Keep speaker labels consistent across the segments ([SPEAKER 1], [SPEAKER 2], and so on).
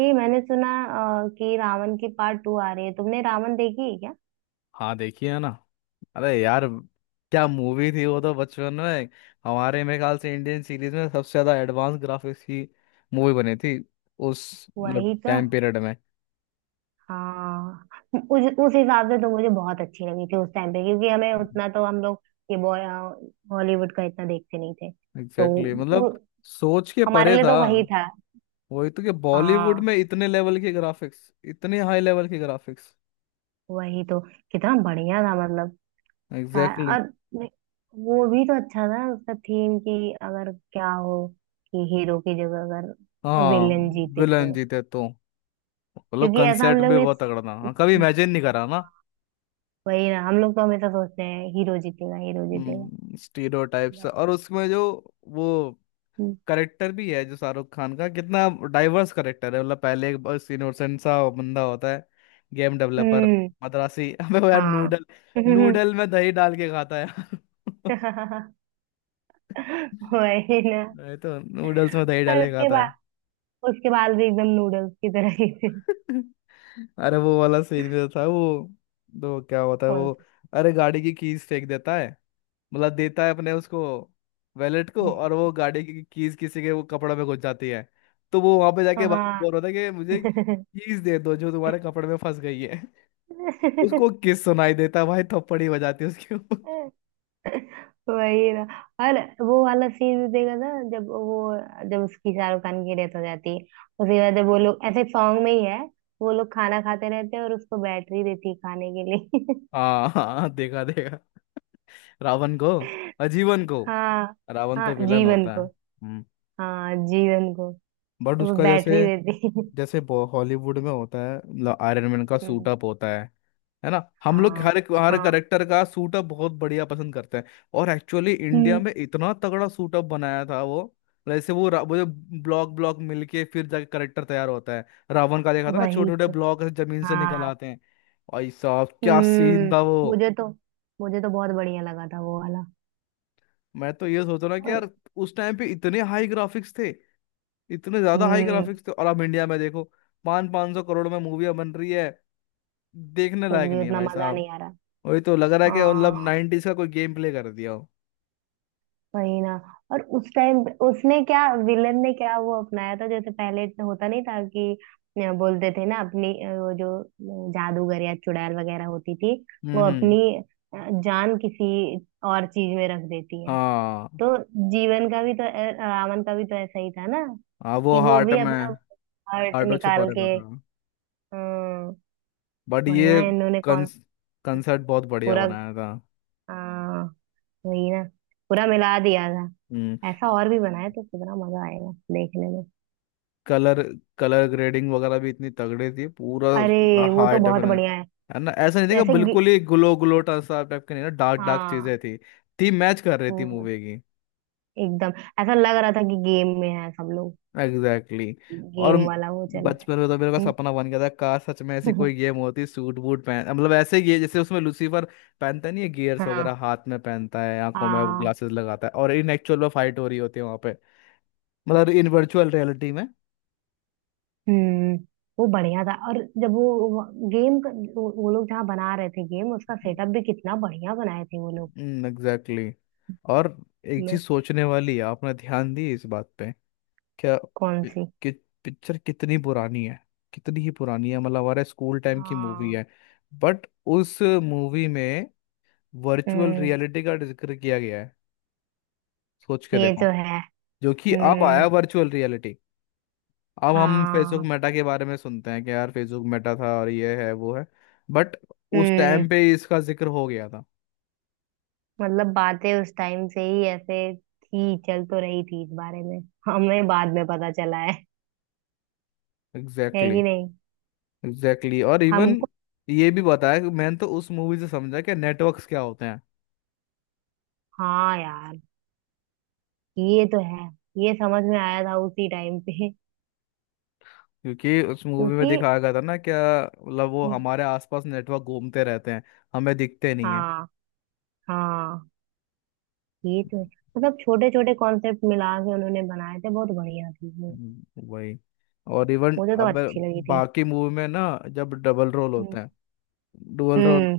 [SPEAKER 1] ये मैंने सुना कि रावण की पार्ट टू आ रही है। तुमने रावण देखी है क्या?
[SPEAKER 2] हाँ, देखी है ना. अरे यार, क्या मूवी थी वो तो. बचपन में हमारे मेरे ख्याल से इंडियन सीरीज में सबसे ज्यादा एडवांस ग्राफिक्स की मूवी बनी थी उस
[SPEAKER 1] वही
[SPEAKER 2] मतलब
[SPEAKER 1] तो।
[SPEAKER 2] टाइम पीरियड में.
[SPEAKER 1] हाँ। उस हिसाब से तो मुझे बहुत अच्छी लगी थी उस टाइम पे, क्योंकि हमें उतना तो हम लोग ये बॉय हॉलीवुड का इतना देखते नहीं थे। तो
[SPEAKER 2] एग्जैक्टली. मतलब
[SPEAKER 1] वो,
[SPEAKER 2] सोच के
[SPEAKER 1] हमारे
[SPEAKER 2] परे
[SPEAKER 1] लिए
[SPEAKER 2] था.
[SPEAKER 1] तो वही था।
[SPEAKER 2] वही तो कि बॉलीवुड
[SPEAKER 1] हाँ।
[SPEAKER 2] में इतने लेवल के ग्राफिक्स, इतने हाई लेवल के ग्राफिक्स.
[SPEAKER 1] वही तो। कितना बढ़िया था मतलब।
[SPEAKER 2] Exactly exactly.
[SPEAKER 1] और वो भी तो अच्छा था उसका थीम, कि अगर क्या हो, कि हीरो की जगह अगर
[SPEAKER 2] हाँ,
[SPEAKER 1] विलेन जीते
[SPEAKER 2] विलन
[SPEAKER 1] तो।
[SPEAKER 2] जीते तो. मतलब
[SPEAKER 1] क्योंकि ऐसा हम
[SPEAKER 2] कंसेप्ट
[SPEAKER 1] लोग
[SPEAKER 2] भी
[SPEAKER 1] ने,
[SPEAKER 2] बहुत तगड़ा था. हाँ, कभी इमेजिन नहीं करा ना.
[SPEAKER 1] वही ना, हम लोग तो हमेशा सोचते हैं हीरो जीतेगा, हीरो जीतेगा।
[SPEAKER 2] स्टीरियोटाइप्स
[SPEAKER 1] बट
[SPEAKER 2] और उसमें जो वो करेक्टर भी है जो शाहरुख खान का, कितना डाइवर्स करेक्टर है. मतलब पहले एक बस इनोसेंट सा बंदा होता है, गेम डेवलपर,
[SPEAKER 1] हम्म।
[SPEAKER 2] मद्रासी. अबे वो यार
[SPEAKER 1] हाँ।
[SPEAKER 2] नूडल नूडल में दही डाल के खाता है यार.
[SPEAKER 1] वही ना।
[SPEAKER 2] ये तो नूडल्स में दही
[SPEAKER 1] और
[SPEAKER 2] डाल के खाता है.
[SPEAKER 1] उसके बाद भी एकदम नूडल्स की तरह ही थे।
[SPEAKER 2] अरे वो वाला सीन भी तो था वो. तो क्या होता है
[SPEAKER 1] कौन
[SPEAKER 2] वो.
[SPEAKER 1] सा?
[SPEAKER 2] अरे गाड़ी की कीज फेंक देता है, मतलब देता है अपने उसको, वैलेट को. और वो गाड़ी की कीज किसी के वो कपड़े में घुस जाती है. तो वो वहां पे जाके बार
[SPEAKER 1] हाँ।
[SPEAKER 2] बोल रहा था कि मुझे कीज दे दो जो तुम्हारे कपड़े में फंस गई है. उसको किस सुनाई देता है भाई, थप्पड़ ही बजाती है उसके ऊपर.
[SPEAKER 1] वही ना। और वो वाला सीन भी देखा था जब उसकी शाहरुख खान की डेथ हो जाती है। उसके बाद जब वो लोग ऐसे सॉन्ग में ही है, वो लोग खाना खाते रहते हैं और उसको बैटरी देती है खाने के लिए।
[SPEAKER 2] हाँ हाँ हाँ, देखा देखा. रावण को, आजीवन को.
[SPEAKER 1] हाँ।
[SPEAKER 2] रावण
[SPEAKER 1] हाँ
[SPEAKER 2] तो विलन
[SPEAKER 1] जीवन
[SPEAKER 2] होता है.
[SPEAKER 1] को।
[SPEAKER 2] हम्म.
[SPEAKER 1] हाँ जीवन को।
[SPEAKER 2] बट
[SPEAKER 1] वो
[SPEAKER 2] उसका
[SPEAKER 1] बैटरी
[SPEAKER 2] जैसे
[SPEAKER 1] देती है।
[SPEAKER 2] जैसे हॉलीवुड में होता है मतलब आयरन मैन का सूट
[SPEAKER 1] हम्म,
[SPEAKER 2] अप होता है. है ना, हम लोग
[SPEAKER 1] हाँ।
[SPEAKER 2] हर एक, हर
[SPEAKER 1] हाँ।
[SPEAKER 2] करेक्टर का सूट अप बहुत बढ़िया पसंद करते हैं. और एक्चुअली इंडिया
[SPEAKER 1] हम्म।
[SPEAKER 2] में इतना तगड़ा सूट अप बनाया था वो. जैसे वो जो ब्लॉक ब्लॉक मिलके फिर जाके करेक्टर तैयार होता है, रावण का, देखा था ना
[SPEAKER 1] वही
[SPEAKER 2] छोटे छोटे
[SPEAKER 1] तो।
[SPEAKER 2] ब्लॉक जमीन से निकल
[SPEAKER 1] हाँ।
[SPEAKER 2] आते हैं. भाई साहब, क्या सीन
[SPEAKER 1] हम्म।
[SPEAKER 2] था वो.
[SPEAKER 1] मुझे तो मुझे तो बहुत बढ़िया लगा था वो वाला।
[SPEAKER 2] मैं तो ये सोच रहा हूँ कि
[SPEAKER 1] और
[SPEAKER 2] यार, उस टाइम पे इतने हाई ग्राफिक्स थे, इतने ज्यादा हाई
[SPEAKER 1] हम्म।
[SPEAKER 2] ग्राफिक्स थे, और अब इंडिया में देखो 500-500 करोड़ में मूवियाँ बन रही है, देखने
[SPEAKER 1] कुछ
[SPEAKER 2] लायक
[SPEAKER 1] भी
[SPEAKER 2] नहीं है
[SPEAKER 1] उतना
[SPEAKER 2] भाई
[SPEAKER 1] मजा
[SPEAKER 2] साहब.
[SPEAKER 1] नहीं आ रहा।
[SPEAKER 2] वही तो लग रहा है कि मतलब
[SPEAKER 1] हाँ।
[SPEAKER 2] नाइनटीज का कोई गेम प्ले कर दिया हो.
[SPEAKER 1] वही ना। और उस टाइम उसने क्या विलन ने क्या वो अपनाया था, जैसे पहले इतना होता नहीं था कि बोलते थे ना अपनी वो जो जादूगर या चुड़ैल वगैरह होती थी, वो
[SPEAKER 2] हम्म.
[SPEAKER 1] अपनी अ, जान किसी और चीज में रख देती है।
[SPEAKER 2] हाँ,
[SPEAKER 1] तो जीवन का भी तो रावण का भी तो ऐसा ही था ना,
[SPEAKER 2] हाँ वो
[SPEAKER 1] कि वो
[SPEAKER 2] हार्ट
[SPEAKER 1] भी अपना
[SPEAKER 2] में
[SPEAKER 1] हार्ट
[SPEAKER 2] हार्ट में छुपा
[SPEAKER 1] निकाल
[SPEAKER 2] रखा
[SPEAKER 1] के।
[SPEAKER 2] था.
[SPEAKER 1] अ,
[SPEAKER 2] बट
[SPEAKER 1] बढ़िया
[SPEAKER 2] ये
[SPEAKER 1] इन्होंने कौन।
[SPEAKER 2] कंस कंसर्ट बहुत बढ़िया
[SPEAKER 1] पूरा।
[SPEAKER 2] बनाया था.
[SPEAKER 1] अ, वही ना। पूरा मिला दिया था।
[SPEAKER 2] हम्म.
[SPEAKER 1] ऐसा और भी बनाया तो कितना मजा आएगा देखने में।
[SPEAKER 2] कलर कलर ग्रेडिंग वगैरह भी इतनी तगड़ी थी, पूरा पूरा
[SPEAKER 1] अरे वो
[SPEAKER 2] हाई
[SPEAKER 1] तो बहुत
[SPEAKER 2] डेफिनेट.
[SPEAKER 1] बढ़िया है।
[SPEAKER 2] है ना, ऐसा नहीं था कि
[SPEAKER 1] जैसे गे-
[SPEAKER 2] बिल्कुल ही ग्लो ग्लो सा टाइप के, नहीं ना, डार्क डार्क चीजें
[SPEAKER 1] हाँ।
[SPEAKER 2] थी मैच कर रही थी
[SPEAKER 1] हम्म,
[SPEAKER 2] मूवी की.
[SPEAKER 1] एकदम। ऐसा लग रहा था कि गेम में है सब लोग।
[SPEAKER 2] एग्जैक्टली. और
[SPEAKER 1] गेम वाला वो चल रहा है।
[SPEAKER 2] बचपन में तो मेरे का
[SPEAKER 1] हम्म,
[SPEAKER 2] सपना बन गया था, कार सच में ऐसी कोई गेम होती, सूट बूट पहन, मतलब ऐसे ये जैसे उसमें लूसीफर पहनता नहीं है, गियर्स वगैरह
[SPEAKER 1] हाँ।
[SPEAKER 2] हाथ में पहनता है, आंखों में
[SPEAKER 1] हाँ।
[SPEAKER 2] ग्लासेस लगाता है, और इन एक्चुअल में फाइट हो रही होती है वहां पे. मतलब इन वर्चुअल रियलिटी में.
[SPEAKER 1] हम्म। वो बढ़िया था। और जब वो गेम, वो लोग जहाँ बना रहे थे गेम, उसका सेटअप भी कितना बढ़िया बनाए थे वो लोग।
[SPEAKER 2] एग्जैक्टली. और एक
[SPEAKER 1] मैं।
[SPEAKER 2] चीज सोचने वाली है, आपने ध्यान दी इस बात पे. क्या?
[SPEAKER 1] कौन
[SPEAKER 2] पि-
[SPEAKER 1] सी?
[SPEAKER 2] कि पिक्चर कितनी पुरानी है. कितनी ही पुरानी है, मतलब हमारे स्कूल टाइम की मूवी
[SPEAKER 1] हाँ।
[SPEAKER 2] है. बट उस मूवी में वर्चुअल
[SPEAKER 1] हम्म।
[SPEAKER 2] रियलिटी का जिक्र किया गया है. सोच के
[SPEAKER 1] ये
[SPEAKER 2] देखो,
[SPEAKER 1] तो है।
[SPEAKER 2] जो कि अब आया
[SPEAKER 1] हम्म।
[SPEAKER 2] Virtual reality. अब हम फेसबुक
[SPEAKER 1] हाँ।
[SPEAKER 2] मेटा के बारे में सुनते हैं कि यार फेसबुक मेटा था, और ये है वो है. बट उस
[SPEAKER 1] हम्म।
[SPEAKER 2] टाइम पे इसका जिक्र हो गया था.
[SPEAKER 1] मतलब बातें उस टाइम से ही ऐसे थी, चल तो रही थी इस बारे में। हमें बाद में पता चला है
[SPEAKER 2] एग्जैक्टली
[SPEAKER 1] कि नहीं?
[SPEAKER 2] exactly, exactly. और इवन
[SPEAKER 1] हमको।
[SPEAKER 2] ये भी बताया कि मैंने तो उस मूवी से समझा कि नेटवर्क्स क्या होते हैं.
[SPEAKER 1] हाँ यार। ये तो है। ये समझ में आया था उसी टाइम पे।
[SPEAKER 2] क्योंकि उस मूवी में
[SPEAKER 1] क्योंकि।
[SPEAKER 2] दिखाया गया था ना क्या, मतलब वो हमारे आसपास नेटवर्क घूमते रहते हैं, हमें दिखते नहीं.
[SPEAKER 1] हाँ। हाँ। ये तो है। मतलब छोटे छोटे कॉन्सेप्ट मिला के उन्होंने बनाए थे, बहुत बढ़िया थी वो।
[SPEAKER 2] हम्म, वही. और इवन
[SPEAKER 1] मुझे तो
[SPEAKER 2] अब
[SPEAKER 1] अच्छी लगी थी।
[SPEAKER 2] बाकी मूवी में ना जब डबल रोल
[SPEAKER 1] हम्म।
[SPEAKER 2] होता है, डुअल रोल,
[SPEAKER 1] हम्म।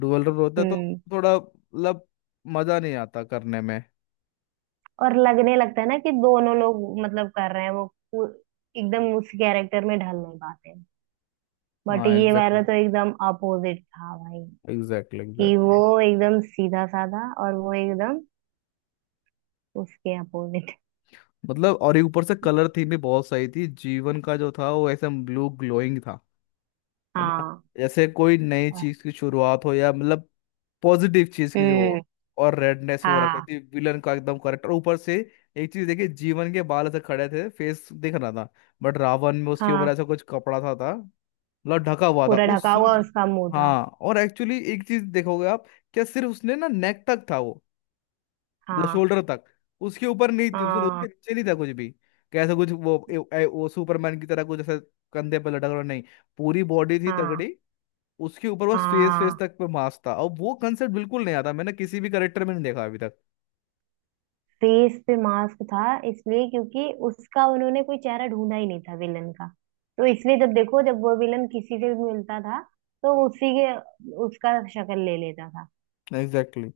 [SPEAKER 2] डुअल रोल होता है तो
[SPEAKER 1] हम्म।
[SPEAKER 2] थोड़ा मतलब मजा नहीं आता करने में.
[SPEAKER 1] और लगने लगता है ना कि दोनों लोग मतलब कर रहे हैं, वो एकदम उस कैरेक्टर में ढल नहीं पाते। बट
[SPEAKER 2] हाँ,
[SPEAKER 1] ये वाला
[SPEAKER 2] एग्जैक्टली
[SPEAKER 1] तो एकदम अपोजिट था भाई,
[SPEAKER 2] एग्जैक्टली
[SPEAKER 1] कि वो
[SPEAKER 2] एग्जैक्टली.
[SPEAKER 1] एकदम सीधा साधा और वो एकदम उसके अपोजिट।
[SPEAKER 2] मतलब और ये ऊपर से कलर थीम भी बहुत सही थी, जीवन का जो था वो ऐसे ब्लू ग्लोइंग था. है ना,
[SPEAKER 1] हाँ।
[SPEAKER 2] जैसे कोई नई
[SPEAKER 1] और।
[SPEAKER 2] चीज की शुरुआत हो या मतलब पॉजिटिव चीज की जो
[SPEAKER 1] हम्म।
[SPEAKER 2] हो. और रेडनेस वो रखी
[SPEAKER 1] हाँ।
[SPEAKER 2] थी विलन का, एकदम करेक्ट. और ऊपर से एक चीज देखिए, जीवन के बाल ऐसे खड़े थे, फेस दिख रहा था. बट रावण में उसके ऊपर
[SPEAKER 1] हाँ
[SPEAKER 2] ऐसा कुछ कपड़ा था, मतलब ढका हुआ था
[SPEAKER 1] पूरा
[SPEAKER 2] उस
[SPEAKER 1] ढका
[SPEAKER 2] सूट.
[SPEAKER 1] हुआ उसका मुंह था।
[SPEAKER 2] हाँ, और एक्चुअली एक चीज देखोगे आप, क्या सिर्फ उसने ना नेक तक था वो, मतलब
[SPEAKER 1] हाँ।
[SPEAKER 2] शोल्डर तक, उसके ऊपर नहीं थी, उसने उसके
[SPEAKER 1] हाँ।
[SPEAKER 2] नीचे नहीं था कुछ भी. कैसा कुछ वो ए, ए, वो सुपरमैन की तरह कुछ ऐसा, कंधे पे लटक रहा नहीं, पूरी बॉडी थी
[SPEAKER 1] हाँ।
[SPEAKER 2] तगड़ी. उसके ऊपर बस फेस फेस
[SPEAKER 1] हाँ।
[SPEAKER 2] तक पे मास्क था, और वो कंसेप्ट बिल्कुल नहीं आता, मैंने किसी भी करेक्टर में नहीं देखा अभी तक.
[SPEAKER 1] फेस पे मास्क था, इसलिए क्योंकि उसका उन्होंने कोई चेहरा ढूंढा ही नहीं था विलन का। तो इसलिए जब देखो, जब वो विलन किसी से भी मिलता था, तो उसी के उसका शक्ल ले लेता था।
[SPEAKER 2] एग्जैक्टली.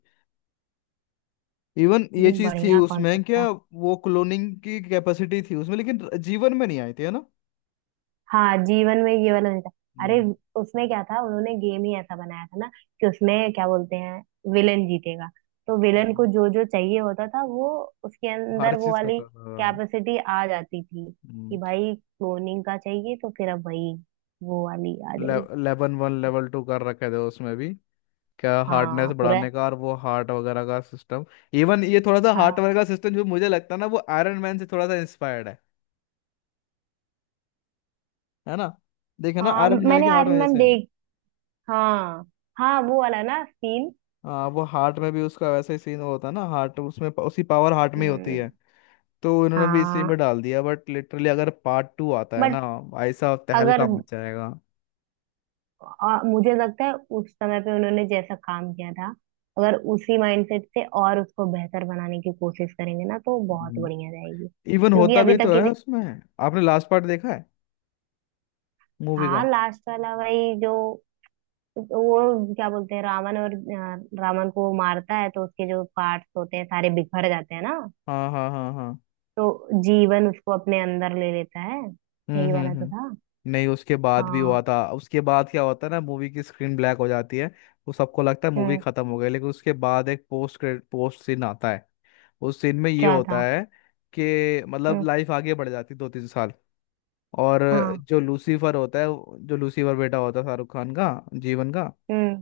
[SPEAKER 2] इवन ये
[SPEAKER 1] लेकिन
[SPEAKER 2] चीज थी
[SPEAKER 1] बढ़िया
[SPEAKER 2] उसमें
[SPEAKER 1] कॉन्सेप्ट
[SPEAKER 2] क्या,
[SPEAKER 1] था।
[SPEAKER 2] वो क्लोनिंग की कैपेसिटी थी उसमें, लेकिन जीवन में नहीं आई थी, है ना.
[SPEAKER 1] हाँ जीवन में ये वाला नहीं था। अरे
[SPEAKER 2] हम्म.
[SPEAKER 1] उसमें क्या था, उन्होंने गेम ही ऐसा बनाया था ना, कि उसमें क्या बोलते हैं, विलेन जीतेगा तो विलेन को
[SPEAKER 2] हम्म.
[SPEAKER 1] जो जो चाहिए होता था वो, उसके
[SPEAKER 2] हर
[SPEAKER 1] अंदर वो
[SPEAKER 2] चीज का
[SPEAKER 1] वाली
[SPEAKER 2] था.
[SPEAKER 1] कैपेसिटी आ जाती थी, कि भाई क्लोनिंग का चाहिए तो फिर अब वही वो वाली आ जाएगी।
[SPEAKER 2] लेवन वन लेवल टू कर रखे थे उसमें भी, क्या हार्डनेस
[SPEAKER 1] हाँ पूरा।
[SPEAKER 2] बढ़ाने का, और वो हार्ट वगैरह का सिस्टम. इवन ये थोड़ा सा हार्ट
[SPEAKER 1] हाँ।
[SPEAKER 2] वगैरह का सिस्टम जो मुझे लगता है ना वो आयरन मैन से थोड़ा सा इंस्पायर्ड है. है ना, देखे ना
[SPEAKER 1] हाँ
[SPEAKER 2] आयरन मैन
[SPEAKER 1] मैंने
[SPEAKER 2] के हार्ट में
[SPEAKER 1] आयरन मैन
[SPEAKER 2] जैसे है.
[SPEAKER 1] देख। हाँ। हाँ वो वाला ना सीन।
[SPEAKER 2] हाँ वो हार्ट में भी उसका वैसा ही सीन होता है ना, हार्ट उसमें उसी पावर हार्ट में ही होती है.
[SPEAKER 1] हम्म।
[SPEAKER 2] तो इन्होंने भी इसी
[SPEAKER 1] हाँ।
[SPEAKER 2] में डाल दिया. बट लिटरली अगर पार्ट टू आता है
[SPEAKER 1] बट
[SPEAKER 2] ना, ऐसा
[SPEAKER 1] अगर,
[SPEAKER 2] तहलका मच जाएगा.
[SPEAKER 1] मुझे लगता है उस समय पे उन्होंने जैसा काम किया था, अगर उसी माइंडसेट से और उसको बेहतर बनाने की कोशिश करेंगे ना, तो बहुत
[SPEAKER 2] हम्म,
[SPEAKER 1] बढ़िया रहेगी
[SPEAKER 2] इवन
[SPEAKER 1] क्योंकि
[SPEAKER 2] होता
[SPEAKER 1] अभी
[SPEAKER 2] भी तो
[SPEAKER 1] तक
[SPEAKER 2] है
[SPEAKER 1] इसे।
[SPEAKER 2] उसमें. आपने लास्ट पार्ट देखा है मूवी
[SPEAKER 1] हाँ
[SPEAKER 2] का.
[SPEAKER 1] लास्ट वाला भाई जो, वो क्या बोलते हैं, रावण और रावण को मारता है तो उसके जो पार्ट्स होते हैं सारे बिखर जाते हैं ना,
[SPEAKER 2] हाँ हाँ हाँ हाँ.
[SPEAKER 1] तो जीवन उसको अपने अंदर ले लेता है। यही वाला तो
[SPEAKER 2] हम्म.
[SPEAKER 1] था।
[SPEAKER 2] नहीं, उसके बाद भी हुआ
[SPEAKER 1] हाँ।
[SPEAKER 2] था. उसके बाद क्या होता है ना, मूवी की स्क्रीन ब्लैक हो जाती है, वो सबको लगता है मूवी
[SPEAKER 1] हम्म।
[SPEAKER 2] खत्म हो गई, लेकिन उसके बाद एक पोस्ट क्रेडिट पोस्ट सीन आता है. उस सीन में ये
[SPEAKER 1] क्या
[SPEAKER 2] होता
[SPEAKER 1] था?
[SPEAKER 2] है कि मतलब
[SPEAKER 1] हम्म।
[SPEAKER 2] लाइफ आगे बढ़ जाती है 2-3 साल, और
[SPEAKER 1] हाँ।
[SPEAKER 2] जो लूसीफर होता है जो लूसीफर बेटा होता है शाहरुख खान का, जीवन का,
[SPEAKER 1] हम्म।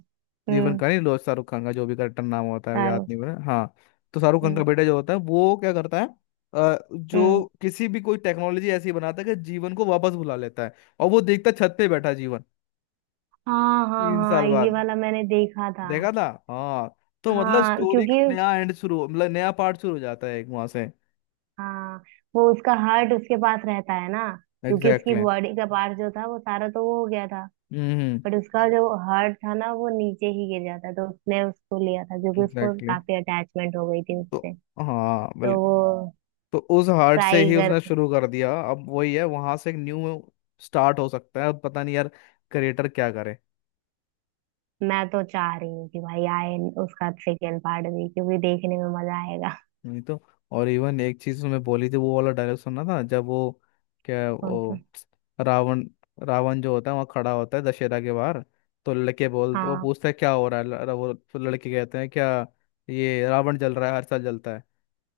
[SPEAKER 2] जीवन
[SPEAKER 1] हम्म।
[SPEAKER 2] का नहीं लो, शाहरुख खान का जो भी करेक्टर नाम होता है याद
[SPEAKER 1] सारू।
[SPEAKER 2] नहीं हो रहा. हाँ. तो शाहरुख खान का
[SPEAKER 1] हम्म।
[SPEAKER 2] बेटा जो होता है वो क्या करता है,
[SPEAKER 1] हम्म।
[SPEAKER 2] जो किसी भी कोई टेक्नोलॉजी ऐसी बनाता है कि जीवन को वापस बुला लेता है. और वो देखता है छत पे बैठा जीवन
[SPEAKER 1] हाँ। हाँ।
[SPEAKER 2] 3 साल
[SPEAKER 1] हाँ ये
[SPEAKER 2] बाद.
[SPEAKER 1] वाला मैंने देखा था।
[SPEAKER 2] देखा था. हाँ. तो मतलब
[SPEAKER 1] हाँ
[SPEAKER 2] स्टोरी का
[SPEAKER 1] क्योंकि।
[SPEAKER 2] नया एंड शुरू मतलब नया पार्ट शुरू हो जाता है एक वहां से.
[SPEAKER 1] हाँ वो उसका हार्ट उसके पास रहता है ना, क्योंकि उसकी
[SPEAKER 2] एग्जैक्टली.
[SPEAKER 1] बॉडी का पार्ट जो था वो सारा तो वो हो गया था।
[SPEAKER 2] हम्म.
[SPEAKER 1] बट उसका जो हार्ट था ना, वो नीचे ही गिर जाता, तो उसने उसको लिया था, क्योंकि उसको
[SPEAKER 2] एग्जैक्टली
[SPEAKER 1] काफी अटैचमेंट हो गई थी
[SPEAKER 2] exactly.
[SPEAKER 1] उससे।
[SPEAKER 2] तो हाँ
[SPEAKER 1] तो वो
[SPEAKER 2] बिल्कुल. तो उस हार्ट से
[SPEAKER 1] ट्राई
[SPEAKER 2] ही
[SPEAKER 1] कर।
[SPEAKER 2] उसने शुरू कर दिया, अब वही है वहां से एक न्यू स्टार्ट हो सकता है. अब पता नहीं यार क्रिएटर क्या करे.
[SPEAKER 1] मैं तो चाह रही हूँ कि भाई आए उसका सेकेंड पार्ट भी, क्योंकि देखने में मजा आएगा।
[SPEAKER 2] नहीं तो. और इवन एक चीज उसमें बोली थी वो वाला डायलॉग, सुनना था जब वो, क्या है,
[SPEAKER 1] कौन सा?
[SPEAKER 2] वो रावण, रावण जो होता है वहाँ खड़ा होता है दशहरा के बाहर, तो लड़के बोलते वो
[SPEAKER 1] हाँ।
[SPEAKER 2] पूछता है क्या हो रहा है, वो तो लड़के कहते हैं क्या, ये रावण जल रहा है हर साल जलता है,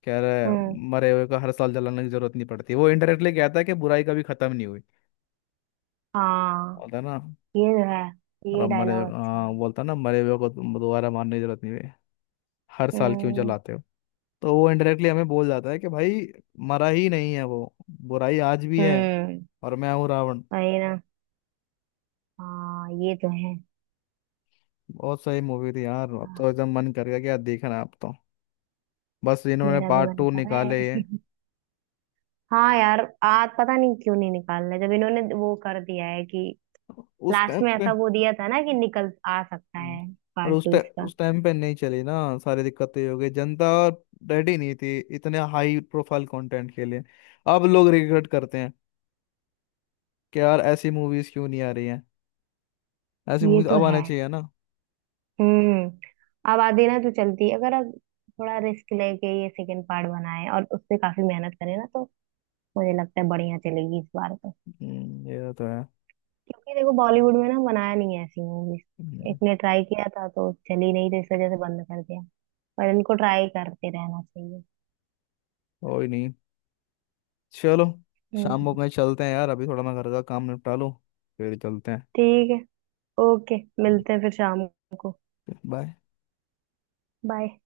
[SPEAKER 2] कह रहा है
[SPEAKER 1] हम्म।
[SPEAKER 2] मरे हुए का हर साल जलाने की जरूरत नहीं पड़ती. वो इनडायरेक्टली कहता है कि बुराई कभी खत्म नहीं हुई,
[SPEAKER 1] हाँ।
[SPEAKER 2] होता है ना.
[SPEAKER 1] ये है।
[SPEAKER 2] और
[SPEAKER 1] ये
[SPEAKER 2] अब मरे,
[SPEAKER 1] डायलॉग अच्छा
[SPEAKER 2] हाँ,
[SPEAKER 1] है।
[SPEAKER 2] बोलता है ना, मरे हुए को तुम दोबारा मारने की जरूरत नहीं है, हर साल क्यों
[SPEAKER 1] हम्म।
[SPEAKER 2] जलाते हो. तो वो इनडायरेक्टली हमें बोल जाता है कि भाई मरा ही नहीं है वो, बुराई आज भी है,
[SPEAKER 1] हम्म।
[SPEAKER 2] और मैं हूँ रावण.
[SPEAKER 1] वही ना। हाँ ये तो है।
[SPEAKER 2] बहुत सही मूवी थी यार. अब
[SPEAKER 1] हाँ,
[SPEAKER 2] तो एकदम मन कर गया क्या देखना अब तो. बस इन्होंने
[SPEAKER 1] मेरा भी
[SPEAKER 2] पार्ट
[SPEAKER 1] मन
[SPEAKER 2] टू
[SPEAKER 1] कर रहा
[SPEAKER 2] निकाले ये
[SPEAKER 1] है। हाँ यार आज पता नहीं क्यों नहीं निकाल रहे, जब इन्होंने वो कर दिया है कि
[SPEAKER 2] उस
[SPEAKER 1] लास्ट
[SPEAKER 2] टाइम
[SPEAKER 1] में
[SPEAKER 2] पे.
[SPEAKER 1] ऐसा वो दिया था ना कि निकल आ सकता
[SPEAKER 2] हम्म.
[SPEAKER 1] है
[SPEAKER 2] और
[SPEAKER 1] पार्ट
[SPEAKER 2] उस
[SPEAKER 1] टू
[SPEAKER 2] टाइम
[SPEAKER 1] इसका।
[SPEAKER 2] उस टाइम पे नहीं चली ना, सारी दिक्कतें ये हो गई, जनता रेडी नहीं थी इतने हाई प्रोफाइल कंटेंट के लिए. अब लोग रिग्रेट करते हैं कि यार ऐसी मूवीज क्यों नहीं आ रही हैं. ऐसी
[SPEAKER 1] ये
[SPEAKER 2] मूवीज
[SPEAKER 1] तो
[SPEAKER 2] अब आना
[SPEAKER 1] है।
[SPEAKER 2] चाहिए ना.
[SPEAKER 1] अब आधी ना तो चलती है, अगर अब थोड़ा रिस्क लेके ये सेकंड पार्ट बनाए और उस पे काफी मेहनत करे ना, तो मुझे लगता है बढ़िया चलेगी इस बार तो।
[SPEAKER 2] ये तो है.
[SPEAKER 1] क्योंकि देखो बॉलीवुड में ना बनाया नहीं है ऐसी मूवीज। एक
[SPEAKER 2] हम्म,
[SPEAKER 1] ने ट्राई किया था तो चली नहीं, तो इस वजह से बंद कर दिया। पर इनको ट्राई करते रहना चाहिए।
[SPEAKER 2] कोई नहीं, चलो शाम को
[SPEAKER 1] हम्म।
[SPEAKER 2] कहीं चलते हैं यार, अभी थोड़ा मैं घर का काम निपटा लूँ, फिर चलते हैं.
[SPEAKER 1] ठीक है। ओके। मिलते हैं फिर शाम को।
[SPEAKER 2] बाय.
[SPEAKER 1] बाय।